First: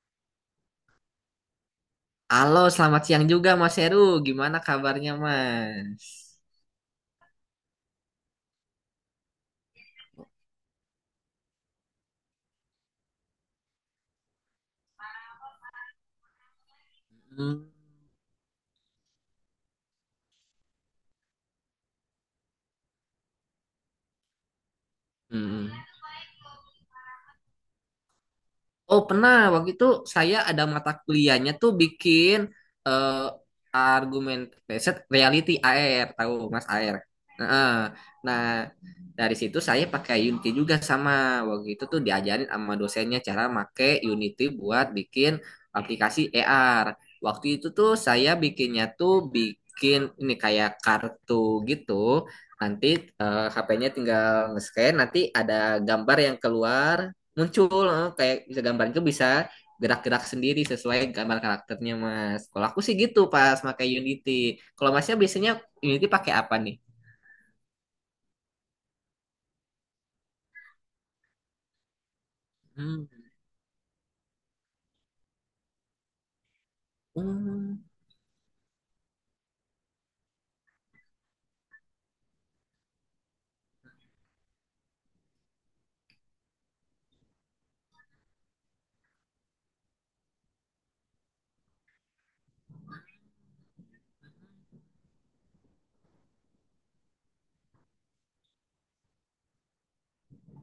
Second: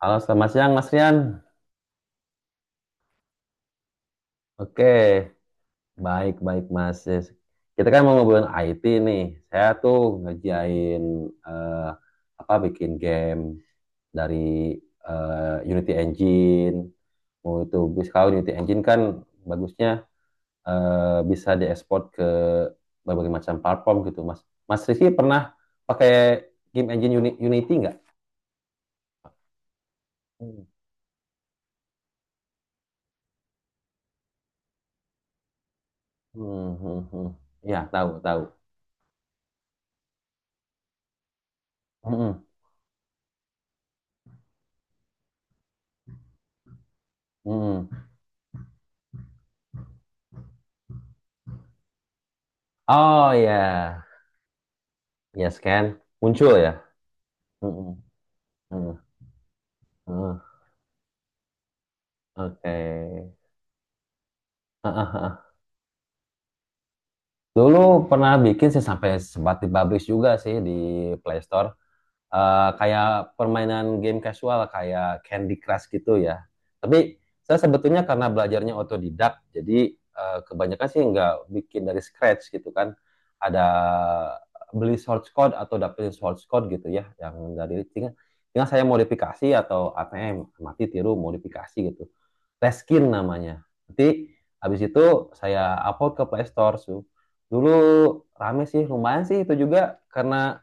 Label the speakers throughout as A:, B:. A: Halo, selamat siang Mas Rian.
B: Halo, selamat siang juga Mas Heru. Gimana
A: Oke,
B: kabarnya, Mas?
A: baik baik Mas. Ya, kita kan mau ngobrolin IT nih. Saya tuh ngerjain eh, apa bikin game dari Unity Engine. Mau
B: Hmm.
A: itu, kalau Unity Engine kan bagusnya bisa diekspor ke berbagai macam platform gitu, Mas. Mas Rizky pernah
B: Hmm.
A: pakai game engine Unity nggak?
B: Oh pernah, waktu itu saya
A: Hmm,
B: ada mata kuliahnya tuh bikin eh, argumen riset reality AR. Tahu Mas
A: hmm,
B: AR?
A: hmm, hmm.
B: Nah, eh,
A: Ya, tahu,
B: nah,
A: tahu.
B: dari situ saya pakai Unity juga. Sama waktu itu tuh
A: Hmm,
B: diajarin sama dosennya cara make Unity buat bikin aplikasi AR. Waktu itu tuh
A: hmm.
B: saya bikinnya tuh bikin ini kayak kartu gitu. Nanti
A: Oh ya,
B: HP-nya tinggal nge-scan, nanti ada
A: yes kan?
B: gambar yang
A: Muncul ya?
B: keluar muncul,
A: Mm-mm.
B: kayak bisa gambar
A: Mm.
B: itu bisa gerak-gerak
A: Mm.
B: sendiri sesuai gambar karakternya Mas. Kalau
A: Oke.
B: aku sih gitu pas pakai Unity.
A: Ah,
B: Kalau
A: ah,
B: Masnya
A: ah.
B: biasanya Unity pakai apa nih?
A: Dulu pernah bikin sih, sampai sempat dipublish juga sih di Play Store.
B: Hmm.
A: Kayak permainan game casual kayak Candy Crush gitu ya. Tapi saya
B: Hmm.
A: sebetulnya karena belajarnya otodidak, jadi kebanyakan sih nggak bikin dari scratch gitu kan. Ada beli source code atau dapetin source code gitu ya, yang dari tinggal, tinggal saya modifikasi, atau ATM, mati tiru modifikasi gitu. Reskin namanya. Nanti habis itu saya upload ke Play Store. Dulu rame sih, lumayan sih, itu juga karena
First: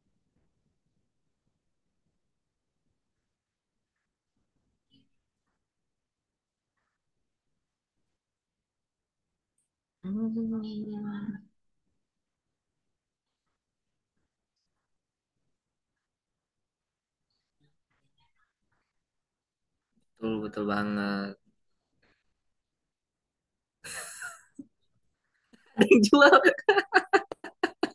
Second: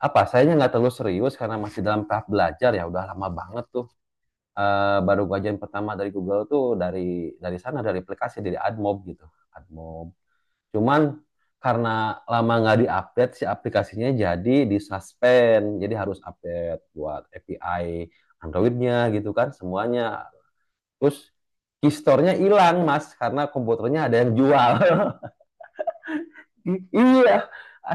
A: apa? Sayanya nggak terlalu serius karena masih dalam tahap belajar ya. Udah lama banget tuh. Baru gua ajain pertama dari Google tuh, dari sana, dari aplikasi, dari AdMob gitu. AdMob. Cuman
B: Hmm.
A: karena lama nggak diupdate si aplikasinya jadi disuspend. Jadi harus update buat API Androidnya gitu kan semuanya.
B: Betul betul
A: Terus
B: banget.
A: kistornya hilang mas, karena komputernya ada yang jual.
B: Ada yang jual.
A: Iya,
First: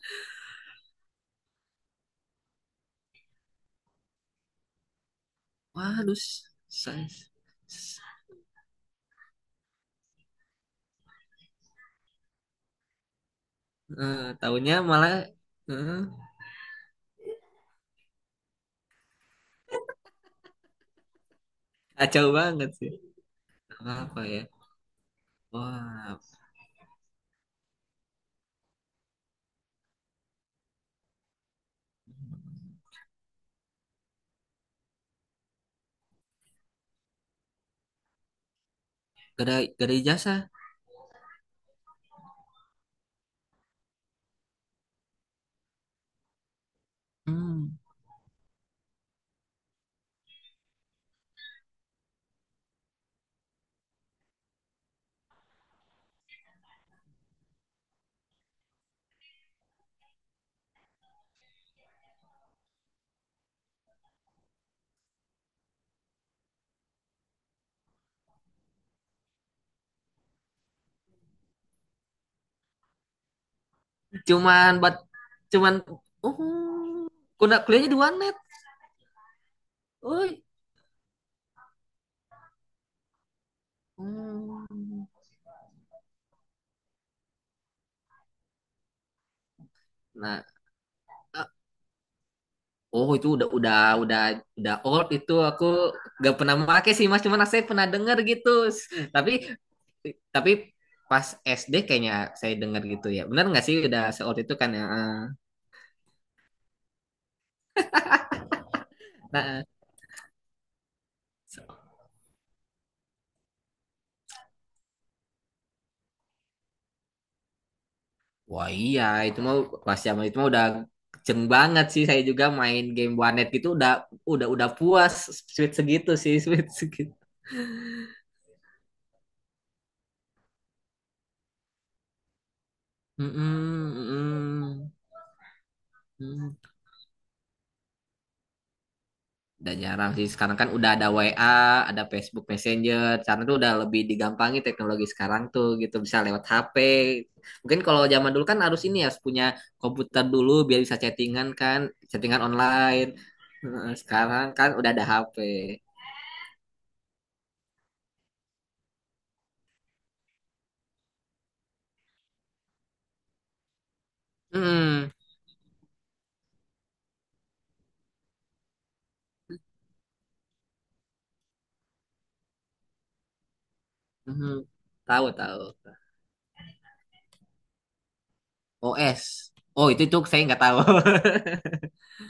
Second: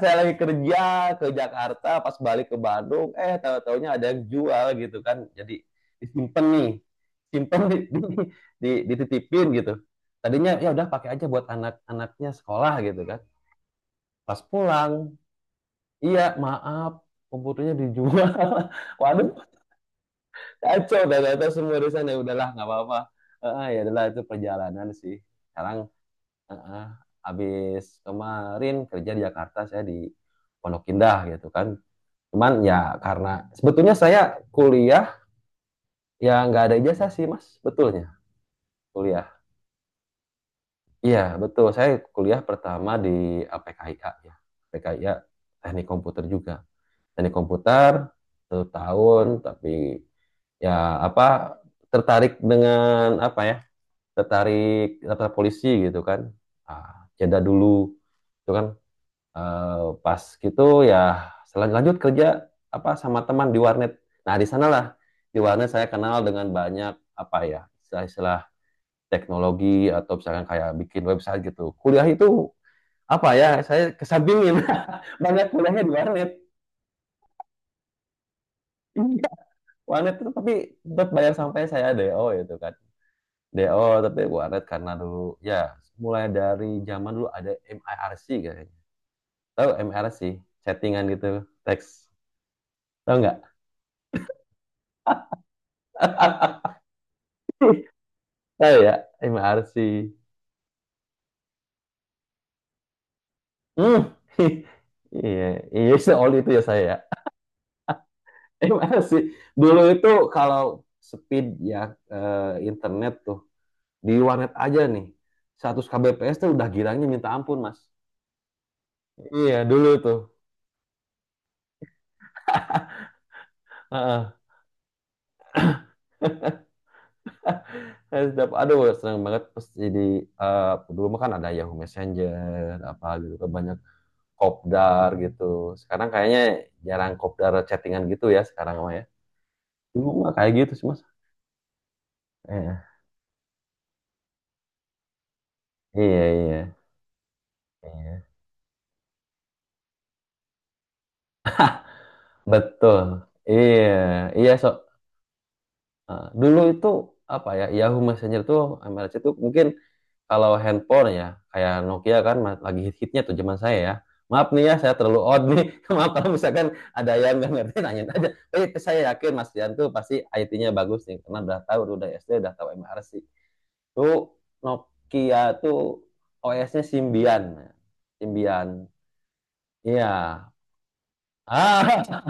A: saya lagi kerja ke Jakarta, pas balik ke Bandung, tahu-taunya ada yang jual gitu kan. Jadi
B: Waduh,
A: disimpan nih,
B: saya
A: simpen dititipin gitu. Tadinya ya udah pakai aja buat anak-anaknya sekolah gitu kan. Pas
B: tahunya malah,
A: pulang,
B: eh,
A: iya, maaf, komputernya dijual. Waduh, kacau dah, kata semua urusan ya
B: kacau
A: udahlah nggak
B: banget sih.
A: apa-apa. Ya adalah itu
B: Apa ya?
A: perjalanan sih. Sekarang.
B: Wah,
A: Heeh. Habis kemarin kerja di Jakarta saya di Pondok Indah gitu kan. Cuman ya karena sebetulnya saya kuliah ya nggak ada ijazah sih Mas, betulnya kuliah.
B: gak ada, gak ada ijazah.
A: Iya betul, saya kuliah pertama di PKIK ya, PKIK teknik komputer juga, teknik
B: Hmm.
A: komputer 1 tahun, tapi ya apa, tertarik dengan apa ya, tertarik daftar polisi gitu kan, jeda dulu itu kan. Eh, Pas gitu ya, lanjut kerja apa sama teman di warnet. Nah, di sanalah di warnet saya kenal dengan banyak apa ya, istilah-istilah teknologi, atau misalkan kayak bikin website gitu. Kuliah itu apa ya, saya kesampingin
B: cuman buat
A: banyak
B: cuman
A: kuliahnya di warnet.
B: oh kuda kuliahnya di One net.
A: Iya, warnet itu,
B: Oh.
A: tapi tetap bayar sampai saya DO itu kan. DO, tapi warnet
B: Hmm.
A: karena dulu ya, mulai dari zaman dulu ada MIRC kayaknya. Tahu MIRC?
B: Nah,
A: Chattingan gitu,
B: eh,
A: teks.
B: oh
A: Tahu
B: itu
A: nggak?
B: udah udah old itu aku, gak pernah pakai sih Mas, cuman saya pernah denger gitu.
A: Oh ya,
B: Tapi
A: MRC.
B: tapi pas SD kayaknya saya denger gitu ya. Benar nggak sih
A: Hmm.
B: udah se-old itu kan ya?
A: Iya, iya, itu all itu ya saya. MRC.
B: Nah,
A: Dulu itu, kalau speed
B: se-
A: ya, eh, internet tuh di warnet aja nih. 100 kbps tuh udah girangnya minta ampun, Mas.
B: wah, iya itu
A: Iya,
B: mah
A: dulu
B: pas
A: tuh.
B: zaman itu mah udah kenceng banget sih, saya juga main game warnet gitu, udah
A: Heeh.
B: puas sweet segitu sih, sweet segitu.
A: Setiap aduh, senang banget pas jadi, eh, dulu mah kan ada Yahoo Messenger apa gitu kan, banyak
B: Mm-mm, mm-mm,
A: kopdar gitu. Sekarang kayaknya
B: mm.
A: jarang kopdar chattingan gitu ya, sekarang mah ya.
B: Udah
A: Dulu
B: jarang sih.
A: mah kayak
B: Sekarang kan
A: gitu sih,
B: udah
A: Mas.
B: ada WA, ada Facebook
A: Eh,
B: Messenger. Karena tuh udah lebih digampangi teknologi sekarang tuh gitu. Bisa
A: Iya,
B: lewat
A: iya,
B: HP. Mungkin kalau
A: iya.
B: zaman dulu kan harus ini ya, harus punya komputer dulu biar bisa chattingan kan, chattingan
A: Betul.
B: online. Heeh.
A: Iya,
B: Sekarang
A: iya, so.
B: kan udah ada HP.
A: Nah, dulu itu apa ya? Yahoo Messenger tuh, MRC tuh, mungkin kalau handphone ya kayak Nokia kan, lagi hit-hitnya tuh zaman saya ya. Maaf nih ya, saya
B: Hmm,
A: terlalu odd nih. Maaf kalau misalkan ada yang nggak ngerti, nanya aja. Saya yakin Mas Dian tuh pasti IT-nya bagus nih, karena udah tahu, udah SD udah tahu MRC. Tuh
B: hmm. Mhm. Tahu
A: Nokia
B: tahu.
A: tuh OS-nya Symbian. Symbian.
B: OS. Oh itu
A: Iya.
B: saya nggak tahu.
A: Ah,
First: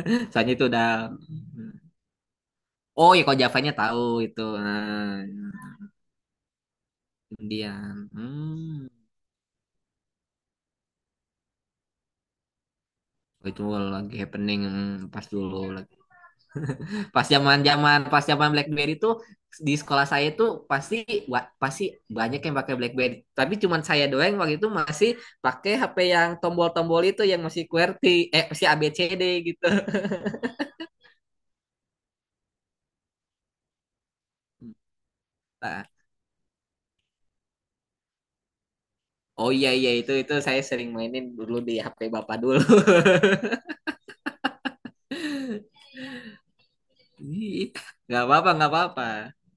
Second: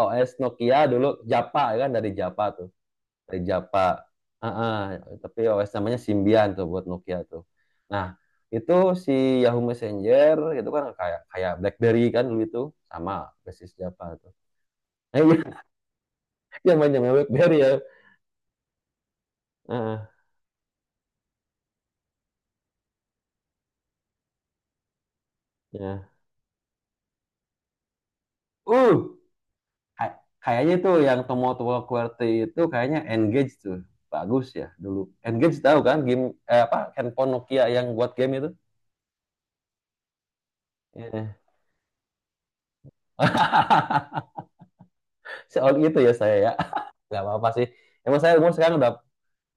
A: OS
B: Soalnya itu
A: Nokia
B: udah.
A: dulu
B: Hmm.
A: Japa ya kan, dari Japa tuh,
B: Oh ya, kalau
A: dari
B: Javanya
A: Japa.
B: tahu itu.
A: Ah, ah,
B: Nah,
A: tapi OS namanya Symbian tuh buat Nokia tuh. Nah,
B: Indian.
A: itu
B: Hmm.
A: si Yahoo Messenger itu kan kayak kayak BlackBerry kan dulu itu, sama
B: Itu
A: basis Japa
B: lagi
A: tuh.
B: happening.
A: Nah,
B: Pas dulu
A: iya,
B: lagi-
A: zaman
B: pas
A: BlackBerry
B: zaman
A: ya.
B: zaman pas zaman BlackBerry tuh di sekolah
A: Ah,
B: saya tuh pasti, pasti banyak yang pakai BlackBerry, tapi cuman saya doang. Waktu itu masih pakai HP
A: ya,
B: yang tombol-tombol itu, yang masih QWERTY, masih
A: uh
B: ABCD gitu.
A: kayaknya tuh yang Tomoto QWERTY itu kayaknya Engage tuh bagus ya dulu. Engage, tahu
B: Nah,
A: kan game, apa handphone Nokia yang buat game itu.
B: oh iya iya, itu saya sering mainin
A: Iya.
B: dulu di HP bapak dulu.
A: Soal itu ya saya ya. Gak apa-apa sih.
B: Ih,
A: Emang
B: nggak
A: saya
B: apa-apa
A: umur
B: nggak
A: sekarang udah
B: apa-apa.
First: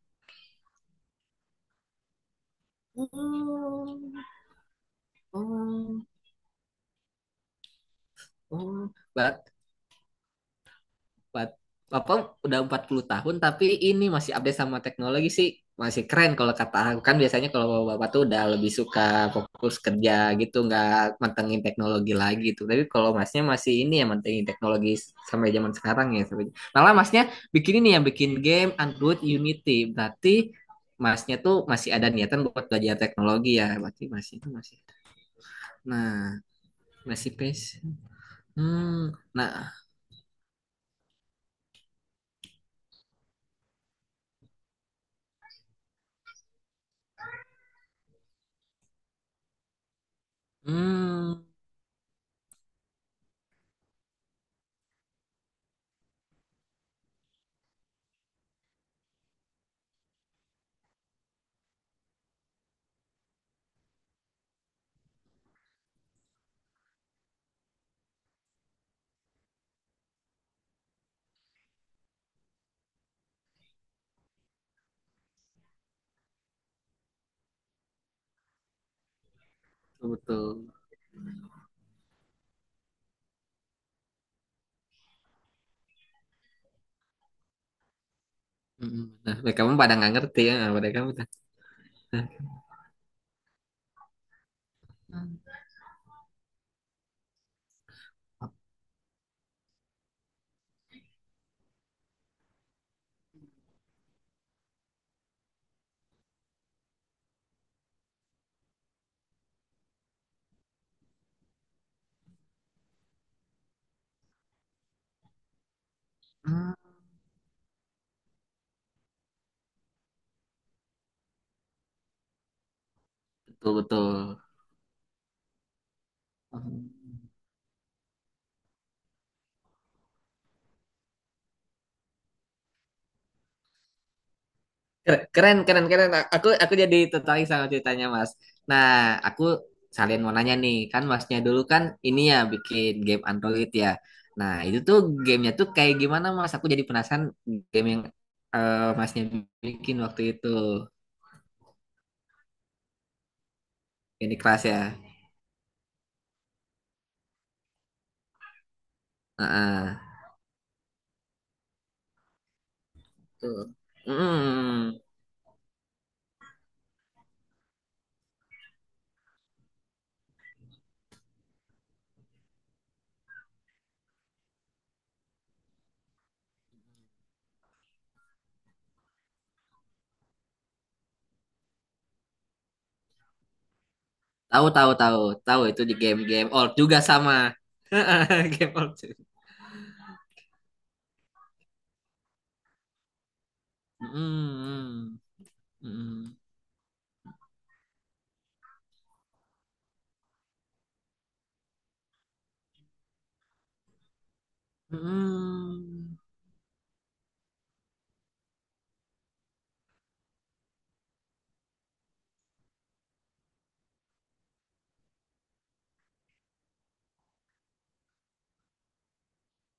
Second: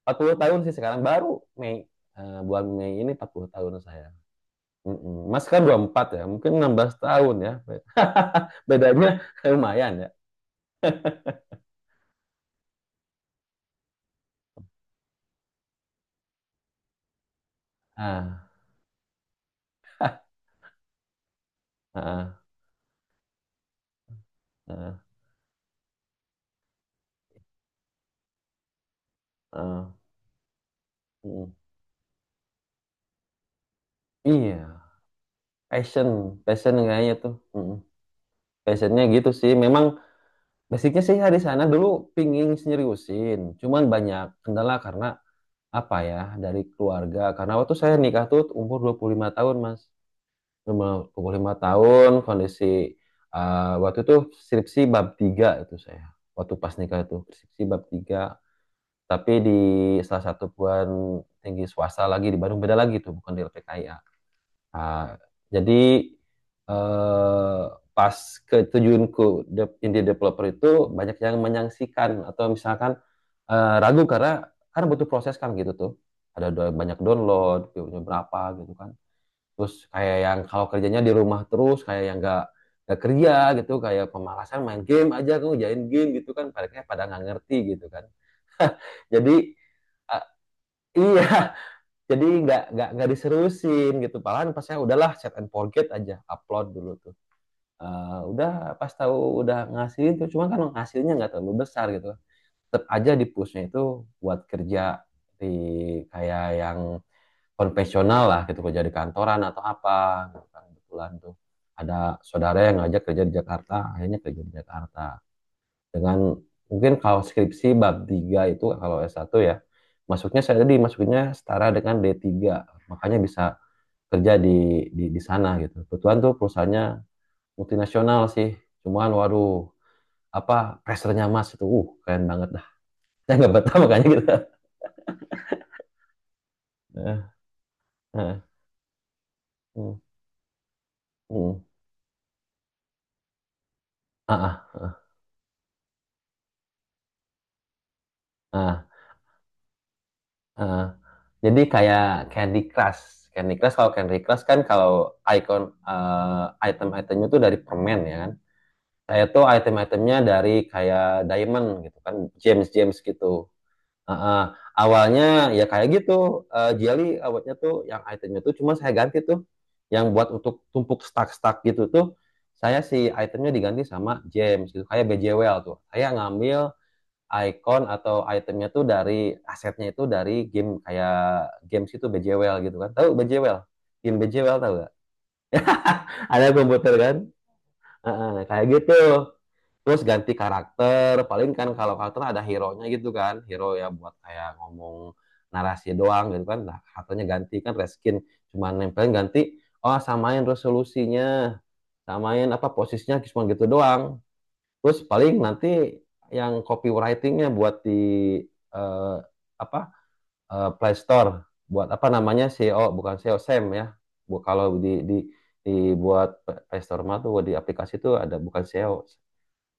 A: 40 tahun sih, sekarang baru Mei, bulan Mei ini 40 tahun
B: Oh,
A: saya. Mm-mm. Mas kan
B: oh,
A: 24 ya, mungkin 16 tahun ya.
B: oh.
A: Bedanya lumayan ya.
B: Pat- Papa udah 40 tahun, tapi ini masih update sama teknologi sih, masih keren kalau kata aku. Kan biasanya kalau bapak tuh udah
A: Ah.
B: lebih suka fokus kerja gitu, nggak mantengin teknologi
A: Ah,
B: lagi tuh. Tapi kalau Masnya masih ini ya, mantengin
A: ah,
B: teknologi sampai zaman sekarang ya, sampai malah Masnya bikin ini ya, bikin game Android Unity.
A: ah.
B: Berarti Masnya
A: Mm.
B: tuh masih ada niatan buat belajar teknologi ya, berarti masih itu
A: Iya,
B: masih.
A: passion,
B: Nah,
A: passion kayaknya
B: masih
A: tuh. Mm.
B: pes.
A: Passionnya
B: Hmm.
A: gitu
B: Nah.
A: sih. Memang basicnya sih dari sana dulu, pingin seriusin. Cuman banyak kendala karena apa ya, dari keluarga. Karena waktu saya nikah tuh umur 25 tahun, Mas.
B: Hmm.
A: 25 tahun, kondisi waktu itu skripsi bab 3 itu saya. Waktu pas nikah itu skripsi bab 3, tapi di salah satu perguruan tinggi swasta lagi di Bandung, beda lagi tuh, bukan di LPKIA. Ah, jadi eh, pas keterjunku indie developer itu, banyak yang menyaksikan atau misalkan ragu, karena kan butuh proses kan gitu tuh. Ada banyak download, view-nya berapa gitu kan, terus kayak yang kalau
B: Betul.
A: kerjanya di rumah terus kayak yang nggak kerja gitu, kayak pemalasan main game aja, kamu jain game gitu kan, pada pada nggak ngerti gitu kan.
B: Mm.
A: Jadi
B: Nah, lah kamu pada nggak
A: eh,
B: ngerti ya, pada kamu
A: iya.
B: tuh. Nah,
A: Jadi nggak diserusin gitu, malahan pas saya udahlah set and forget aja, upload dulu tuh. Udah pas tahu udah ngasih itu, cuma kan hasilnya nggak terlalu besar gitu, tetap aja di pushnya itu buat kerja di kayak yang konvensional lah gitu, kerja di kantoran atau apa gitu kan. Kebetulan tuh ada saudara yang ngajak kerja di Jakarta, akhirnya kerja di Jakarta dengan,
B: mm,
A: mungkin kalau skripsi bab 3 itu kalau S1 ya, masuknya saya tadi masuknya setara dengan D3, makanya bisa
B: betul betul.
A: kerja di sana gitu. Kebetulan tuh perusahaannya multinasional sih, cuman waduh apa, pressernya mas itu, keren banget dah. Saya nggak betah makanya gitu.
B: Keren keren keren. Keren. Aku jadi
A: Nah,
B: tertarik sama ceritanya Mas.
A: nah,
B: Nah, aku
A: hmm,
B: sekalian mau nanya nih, kan Masnya dulu
A: hmm.
B: kan ini ya, bikin game Android ya. Nah,
A: Ah,
B: itu
A: ah,
B: tuh
A: ah,
B: gamenya tuh kayak gimana Mas? Aku jadi penasaran game yang
A: ah.
B: Masnya bikin waktu itu.
A: Eh, jadi kayak Candy Crush. Candy Crush, kalau Candy
B: Candy
A: Crush kan
B: Crush
A: kalau
B: ya.
A: icon, eh, item-itemnya tuh dari permen ya kan. Saya tuh
B: Heeh.
A: item-itemnya dari kayak diamond gitu kan, gems, gems gitu.
B: Tuh.
A: Eh, eh,
B: Mm.
A: Awalnya ya kayak gitu, jelly awalnya tuh yang itemnya tuh, cuma saya ganti tuh yang buat untuk tumpuk stack-stack gitu tuh, saya si itemnya diganti sama gems gitu, kayak BJWL tuh. Saya ngambil icon atau itemnya tuh dari asetnya itu dari game, kayak games itu BJWL gitu kan. Tahu BJWL? Game BJWL
B: Tahu
A: tahu gak?
B: tahu tahu tahu, itu di
A: Ada
B: game-game old
A: komputer
B: juga
A: kan?
B: sama.
A: Heeh, kayak
B: Game
A: gitu.
B: Orchard.
A: Terus ganti karakter. Paling kan kalau karakter ada hero-nya gitu kan. Hero ya buat kayak ngomong
B: Mm,
A: narasi doang
B: mm,
A: gitu kan. Nah, karakternya ganti kan reskin, cuma nempelin, ganti, oh samain resolusinya, samain apa posisinya, cuma gitu doang.
B: mm,
A: Terus paling nanti
B: mm.
A: yang copywritingnya buat di eh, apa Play Store buat apa namanya SEO, bukan SEO, SEM ya. Bu, kalau di dibuat Play Store mah tuh di aplikasi tuh ada, bukan SEO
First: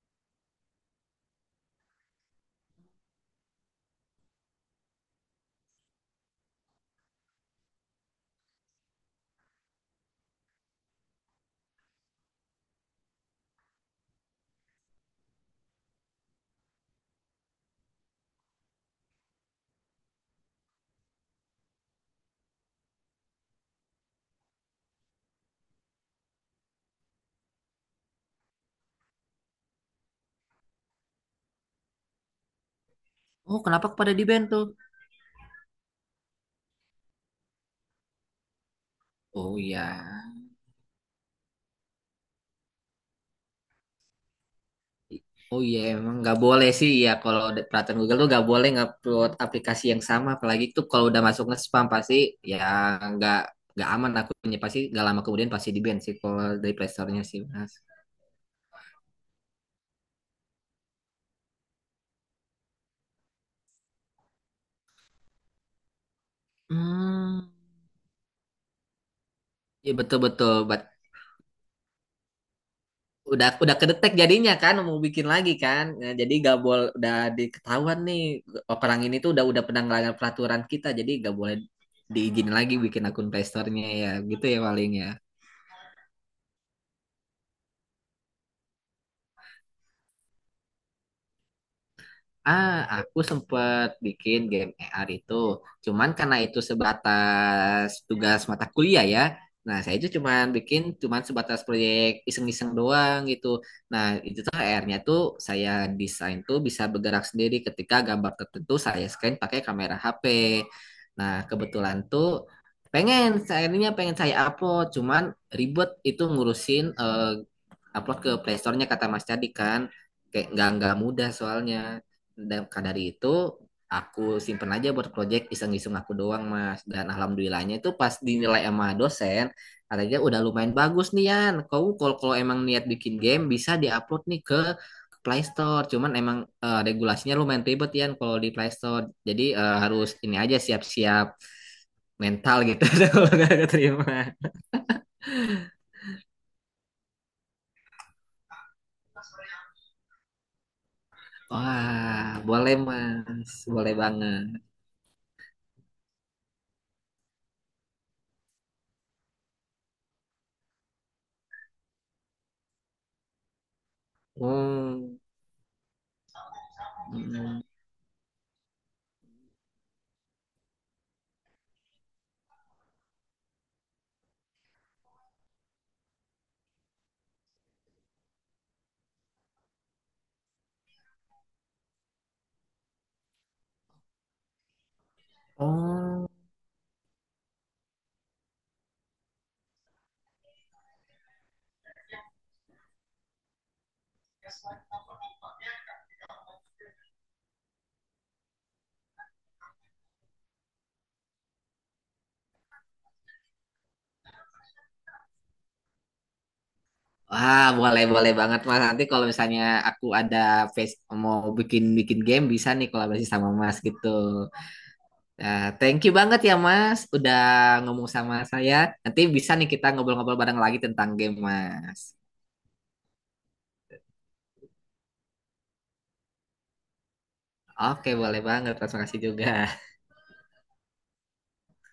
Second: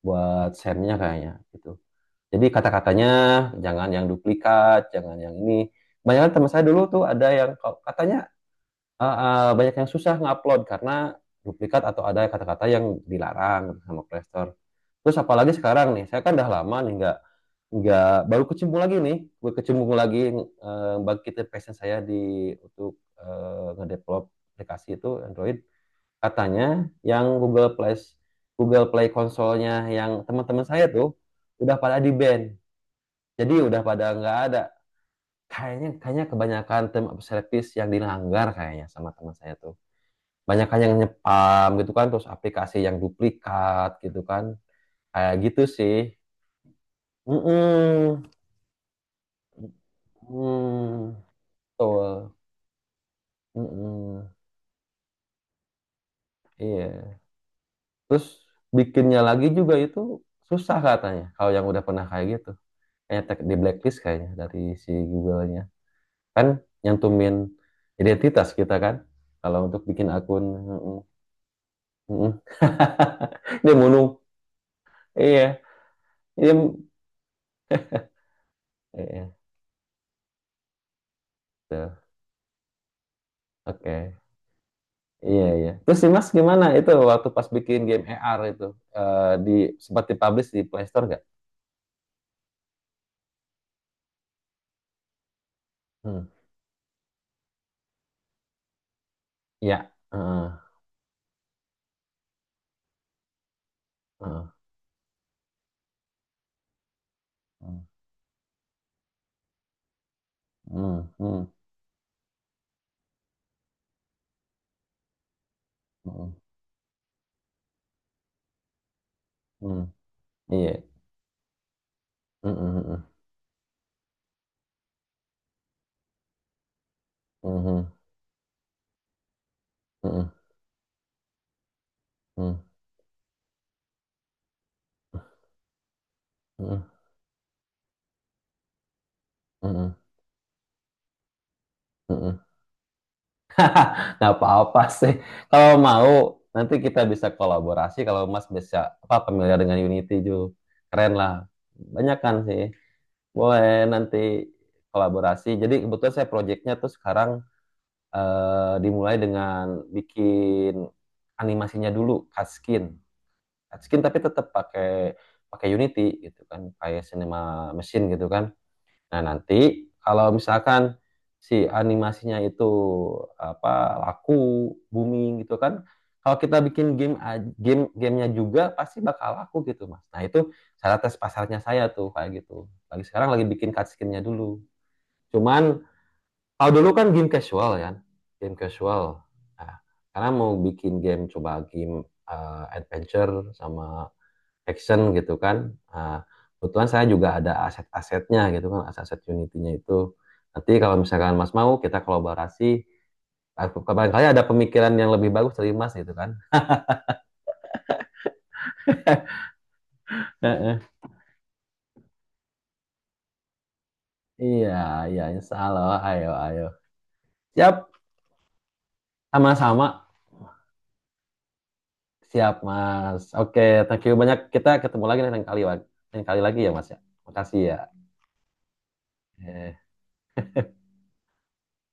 A: buat SEM-nya kayaknya gitu. Jadi kata-katanya jangan yang duplikat, jangan yang ini. Banyak teman saya dulu tuh ada yang katanya, ah, ah, banyak yang susah ngupload karena duplikat atau ada kata-kata yang dilarang sama Play Store. Terus apalagi sekarang nih, saya kan udah lama nih nggak baru kecimpung lagi nih, gue kecimpung lagi, bangkitin passion saya di, untuk ngedevelop aplikasi itu Android. Katanya yang Google Play Google Play konsolnya yang teman-teman saya tuh udah pada di ban. Jadi
B: Oh,
A: udah
B: kenapa
A: pada
B: kepada di
A: nggak
B: band
A: ada.
B: tuh?
A: Kayaknya kayaknya kebanyakan term of service yang dilanggar kayaknya sama teman saya
B: Oh
A: tuh,
B: iya.
A: banyak kan yang nyepam gitu kan, terus aplikasi yang duplikat gitu kan, kayak gitu
B: Oh iya,
A: sih.
B: emang nggak boleh sih ya kalau di peraturan Google
A: Mm-mm.
B: tuh, nggak boleh ngupload aplikasi yang sama. Apalagi tuh kalau
A: Mm.
B: udah masuk nge-spam,
A: Betul.
B: pasti ya nggak nggak aman
A: Mm-mm.
B: akunnya, pasti nggak lama kemudian pasti di band sih kalau dari Play
A: Iya,
B: Store-nya sih Mas.
A: terus bikinnya lagi juga itu susah katanya kalau yang udah pernah kayak gitu, kayak di blacklist kayaknya, dari si Google-nya kan, nyantumin
B: Hmm,
A: identitas kita kan kalau untuk
B: ya
A: bikin
B: betul
A: akun.
B: betul.
A: Mm-mm. Mm-mm. Dia
B: Udah
A: bunuh.
B: kedetek jadinya, kan mau bikin
A: Iya,
B: lagi kan. Nah, jadi
A: iya,
B: gak boleh. Udah diketahuan nih orang ini
A: iya.
B: tuh udah pernah ngelanggar peraturan kita, jadi gak boleh
A: Tuh.
B: diizinin lagi bikin akun Play nya
A: Oke.
B: ya gitu ya, paling ya.
A: Iya, iya. Terus sih Mas gimana itu waktu pas bikin game AR itu, eh, di sempat dipublish di Play Store nggak?
B: Ah, aku sempet bikin game AR itu. Cuman
A: Hmm.
B: karena itu sebatas tugas mata kuliah ya.
A: Iya.
B: Nah, saya itu
A: Heeh,
B: cuman bikin cuman sebatas proyek iseng-iseng doang gitu. Nah, itu
A: heeh.
B: tuh AR-nya tuh saya desain tuh bisa bergerak sendiri ketika gambar tertentu saya scan pakai kamera HP.
A: Hmm,
B: Nah,
A: hmm,
B: kebetulan tuh pengen, akhirnya pengen saya upload, cuman ribet itu
A: hmm,
B: ngurusin, upload ke playstore-nya. Kata Mas Cadi
A: hmm.
B: kan kayak
A: Iya.
B: nggak mudah soalnya,
A: Hmm,
B: dan
A: hmm,
B: maka
A: hmm,
B: dari itu aku simpen aja buat project iseng-iseng aku doang Mas. Dan
A: hmm,
B: alhamdulillahnya itu pas dinilai sama dosen, katanya
A: hmm,
B: udah lumayan bagus nih Yan. Kau kalau kalau
A: hmm,
B: emang niat bikin game bisa diupload nih ke Play Store, cuman emang
A: hmm,
B: regulasinya lumayan ribet ya. Kalau di Play Store jadi
A: hmm,
B: harus ini aja, siap-siap
A: hmm, hmm.
B: mental gitu. Kalau nggak
A: Nggak
B: keterima,
A: apa-apa sih. Kalau mau nanti kita bisa kolaborasi kalau Mas bisa apa, familiar dengan Unity Keren lah. Banyak
B: wah
A: kan sih.
B: boleh Mas,
A: Boleh
B: boleh
A: nanti
B: banget.
A: kolaborasi. Jadi kebetulan saya proyeknya tuh sekarang, dimulai dengan bikin animasinya dulu, cutscene, cutscene tapi tetap pakai
B: Hmm.
A: pakai Unity gitu kan kayak
B: Hmm.
A: Cinema Machine gitu kan. Nah nanti kalau misalkan si animasinya itu apa, laku, booming gitu kan, kalau kita bikin game, game gamenya juga pasti bakal laku gitu mas. Nah itu cara tes pasarnya saya tuh, kayak gitu lagi sekarang, lagi bikin cutscene-nya dulu. Cuman
B: Oh.
A: kalau dulu kan game casual kan, game casual. Nah, karena mau bikin game, coba game, adventure sama action gitu kan. Nah, kebetulan saya juga ada aset-asetnya gitu kan, aset-aset Unity-nya itu. Nanti kalau misalkan Mas mau kita kolaborasi, kapan kali ada pemikiran yang lebih bagus dari Mas gitu kan.
B: Wah, boleh boleh banget Mas. Nanti kalau misalnya aku ada
A: Heeh.
B: face mau bikin bikin game bisa nih kolaborasi sama Mas gitu.
A: Iya, iya, insya
B: Nah,
A: Allah.
B: thank you
A: Ayo,
B: banget ya
A: ayo.
B: Mas udah
A: Siap,
B: ngomong sama saya. Nanti bisa nih
A: sama-sama.
B: kita ngobrol-ngobrol bareng lagi tentang game Mas.
A: Siap, Mas. Oke, thank you banyak. Kita ketemu lagi lain kali lagi ya, Mas ya. Makasih ya.
B: Oke, boleh banget Mas. Makasih juga.
A: eh